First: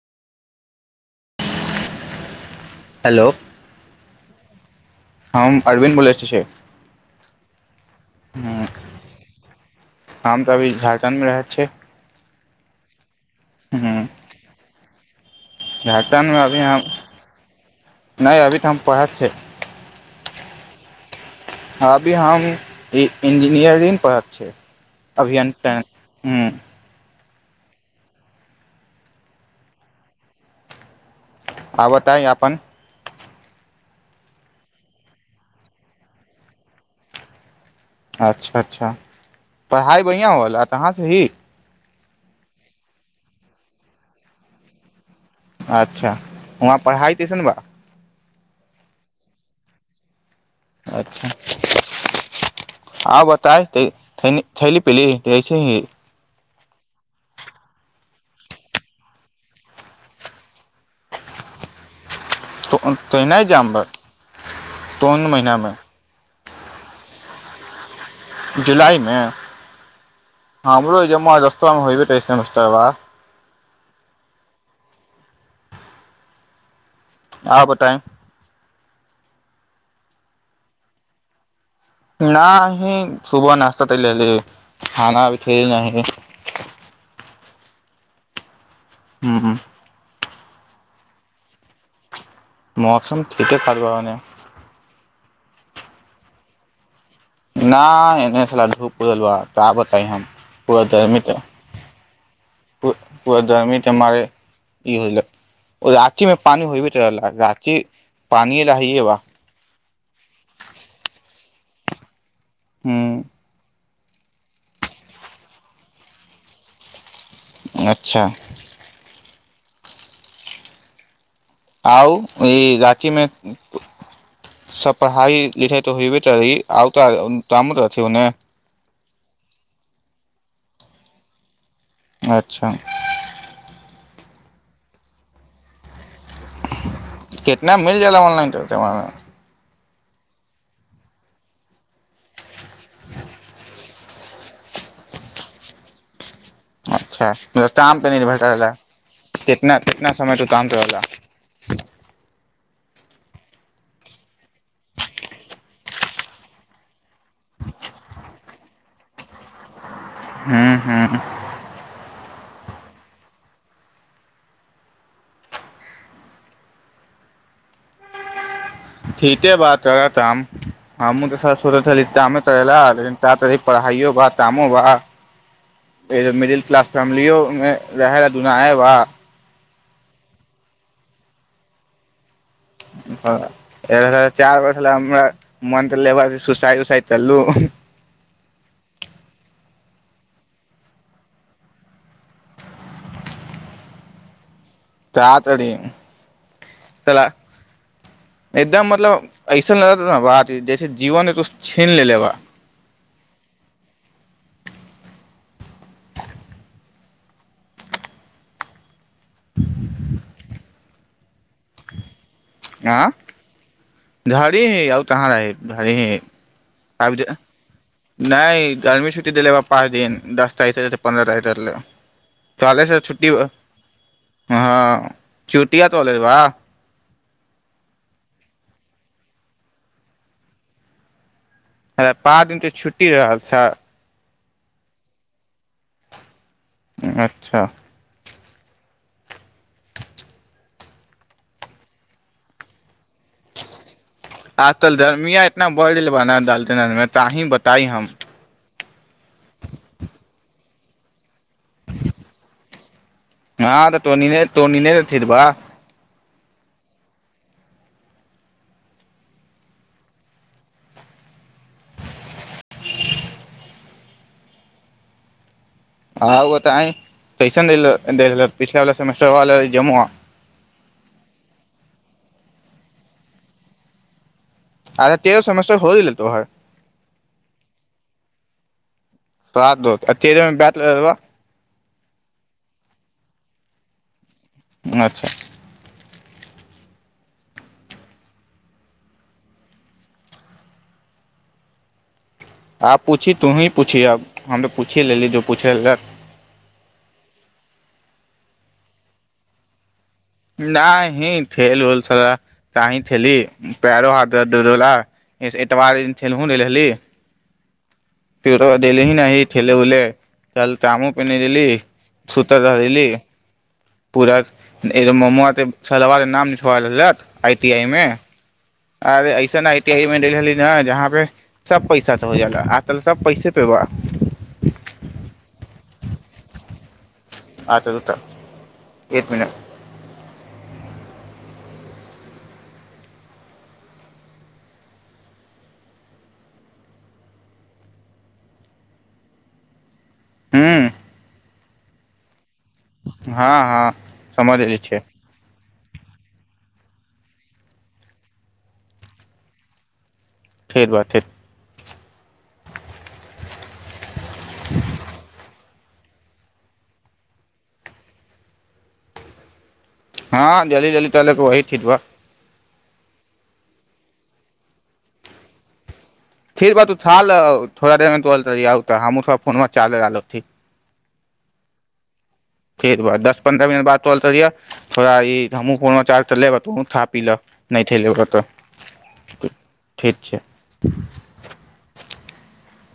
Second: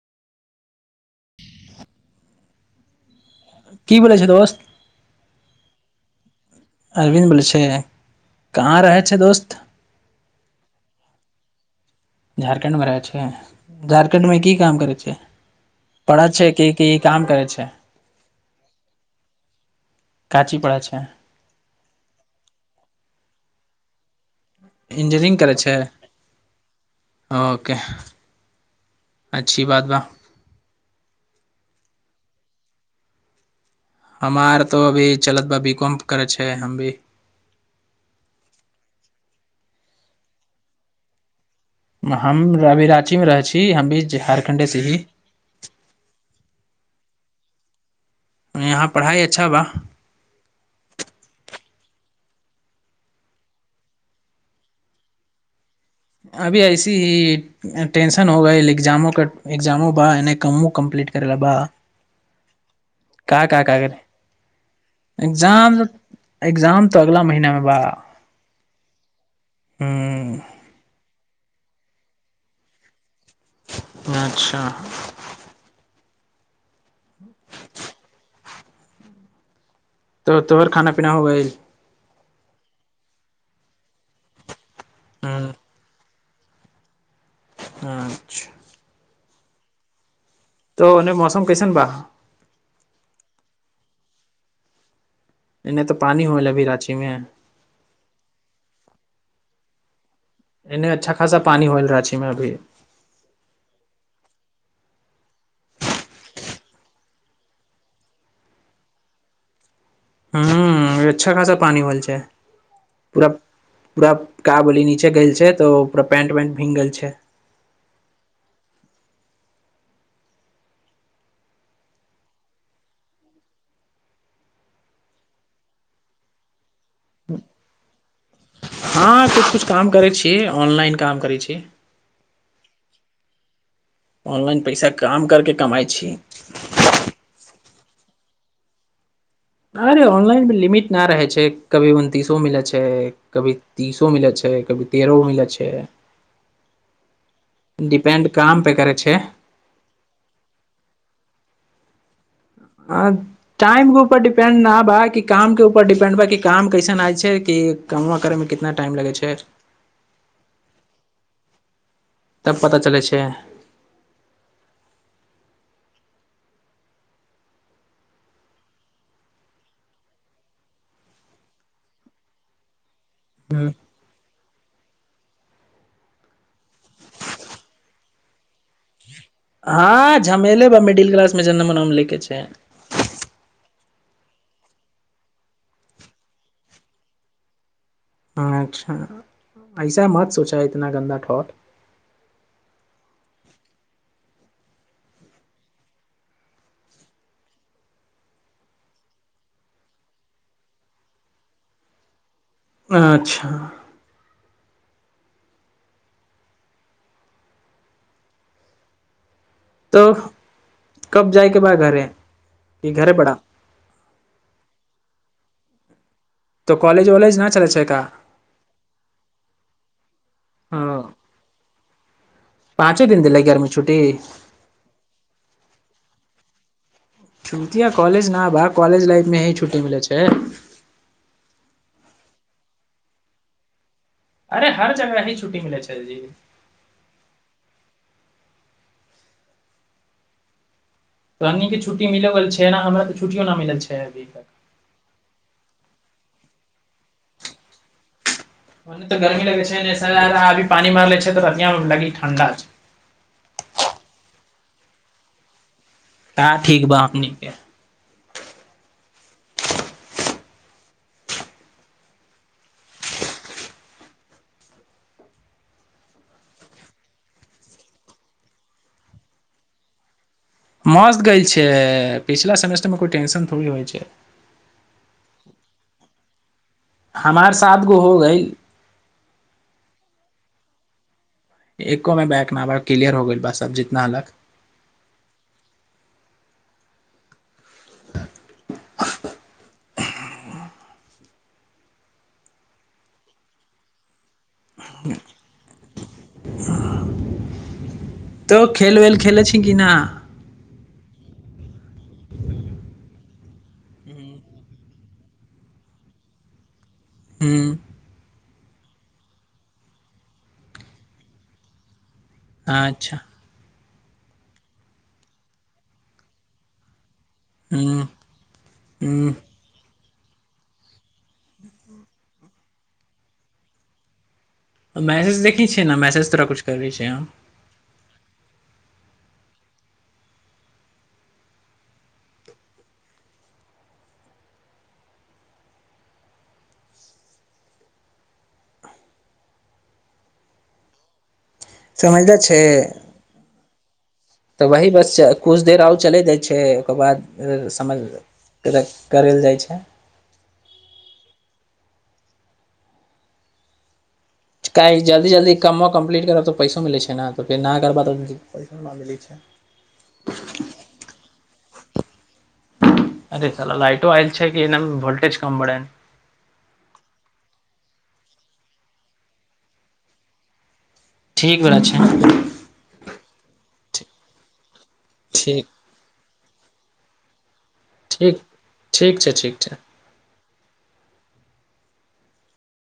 hello की बनै छै दोस्त हम अरविन्द बोलै छै अरविन्द बोलै छै कहाँ रहै छै दोस्त रखंडमे रहै छै झारखंडमे रहै छै झारखण्ड में की काम करै छै क तऽ झारखण्डमे अभी हम छै नहि अभी तऽ हम पढ़त छियै काची पढ़ै छै अभी हम इंजीनियरिंग पढ़त छै इंजीनियरिंग करै छै ओ के अच्छी बात बा आ बताय अपन हमार तो अभी चलत बा बी काॅम करत छैै हम भी अच्छा अच्छा पढ़ाइ बढ़िआँ होल त कहाँसँ ही हम अभि रांचीमे रहै छी हम भी झारखण्डेसँ ही अच्छा उहां पढ़ाइ कैसन बा यहाँ पढ़ाइ अच्छा बा अच्छा आ बताए थैली पीली की वैैसे ही अभी ऐसी ही टेंशन हो गइल एग्जामो क एग्जामो बा एनी कामो कम्पलिट करे ला बा त तो का नहि का जायब का ब करे तोन महीनामे एग्जाम एग्जाम तऽ अगलाा महीनामे बा जुलाइमे हूँ हमरो सम जस्त होबे तैस नस्त बा अच्छा आ बताइ त तोहर खाना पीना हो गइल नहि ही सुबह नश्ता ते लेलि खाना भी हूँ ख नहि [inaudible] अच्छा हुं हुं तऽ ओने मौसम कैसन बा मौसन ठीके ठाक बा ओने नहि नहि तऽ पानी होल अभी रांचीमे नाहि ए छल धढूप उदला तब पुअ एने अच्छा धर्मी त खासा पानी होइल राँची मे अभी पुरा धर्मी त मर ई हो राँची मे पानि होयबैत रहल रांची पानिेलाए हैये बा हं अच्छा खासा पानि होल छै हँ पूरा पूरा का बोली नीचे गेल छै तो पूरा पेंट वेंट भींग गेल छै अच्छा आउ ई रांचीमे सभ पढ़ाइ लिखाइ तऽ होयबे करी आउ तऽ कामो त रहथिन ओन्ने हँ कुछ कुछ काम करै छीयै ऑनलाइन काम करै छीयै अच्छा ऑनलाइन पैसा काम करके कमाइ छी केत ना मिलि जाएलै ऑनलाइन त देमे अरे ऑनलाइनमे लिमिट न रहै छै कभी उन तीसो मिलै छै छै कभी तीसो मिलैत छै कभी तेरहो मिलैत छै अच्छा काम त डिपेंड निभर काम रहल पे करै छै आ कितना कितना समय तू काम कर रहला [inaudible] ह टाइमके ऊपर डिपेंड न बा कि कामके ऊपर डिपेंड बा कि काम कैसन आइ छै कि कामआ करयमे कितना टाइम लगै छै हं हँ तब पता चलै छै ठीके बात कर ताम हमू तऽ सोचै छली कामे कर' लेल लेकिन तातहिक पढ़ाइयो बा तामो बा मिडिल क्लास फैमिलियोमे रह रह दुुना हय वा हँ झमेले ब मिडिल क्लासमे जनमनामे ले के छै चारि बस हमरा मन त लेब सुसाइ उसाइ कललू अच्छा ऐसा मत सोचा है इतना गन्दा ठोठ ता तरी सला एकदम मतलब ऐसन ल रह बात जैसे जीवन ह तो छीन लेले बा अच्छा तऽ कब जायके बा घरे कि का घरे पड़ा घरी हीं औ तहां रही भर त कॉलेज वॉलेज न चलै छै का नहि गरमी सुटी दल ब पच दिन दस तारी तऽ हँ पन्द्र तारील तलेसँ पाँचे दिन छुट्टी देलै गर्मी छुट्टी ह चू पटिया तऽोलल वा छुटटिया कॉलेज न बा कॉलेज लाइफ मे ही छुट्टी मिलै छै अ पाँच दिन त छुट्टी रहल छ अरे हर जगह ही छु्टी मिलै छै जी अच्छा पन्नी के छुट्टी मिले छै ने हमरा तऽ छुट्टियो न मिलल छै अभी तक आजकल धर्मिया एतना ब बाना ालते न तहिी बताइ हम मने तऽ गरमी लगे छै स आभी पान मरि ले छै तऽ प ली ठणं्डा तटोनी नहिथििरबा तै ठीक बा हमनि के हँ ओ तऽ अ टूशन पछला बला सेटर जम मस्त ग गेल छै पिछला सेमेस्टरमे कोइ टेंशन थोड़ी होइ छै अ तेरह सेमस्टर हो दिलै तोहर हमार साथ गो हो गई सा द अत ब एको मे बैक न ब क्लियर हो गेल बस अब जितना हलक अच्छा [inaudible] आब पूछि तूही पूछि अब हम तऽ पूछिए लेलीै जो पूछय लेलक तऽ खेल वेल खेल छी कि न न ही खेल उल चाही खेली पैरो हाथ दला एतबार दिन खेलहु रहली हँ पर दी ही नहि ठेल उल तल तामू पिन्हनी देली सुत रहलली अच्छा पूरा ए मोमोे सलवारके नाम लिछबल हत आइ टी आइ हूँ मे आ रे हूँ अइसन मेी जहाँ पे सब पैसा त हो जा आ तल सब पैसे पे बा म मैसेज तोराछु करै छी हम अच्छा रुक एक म हँ समझद छै हँ हँ समझ तऽ गेली वही छै बस कुछ देर आउ चलै जाइ छै ओकर बाद समझ करल जाइ छै फठेर बात ठर [inaudible] किल जल्दि जल्दि कमो कम्प्लीट करबऽ तऽ पैसो मिलैत छै ने तऽ फेर नहि करबऽ तऽ पैसो नहि मिलै छै हँ जल्दि जल्दि त लेब वहीं ठीक बा अरे चल' लाइटो आइल छै कि एना वोलटेज कम बारै ठीक बा तू थोड़ा देरमे तोऽ हमहूँ फोन चार्ज ला लक ठीक भेलला छै फेर बाद दस पन्द्रह मिनट बाद ताल तरिह थोड़ा ई ठीक हमूँ कोनाचार त लेब तुहुं था पी लऽ नहि छैे लै ओकर ठीक ठीक छै छै ठीक छै [inaudible]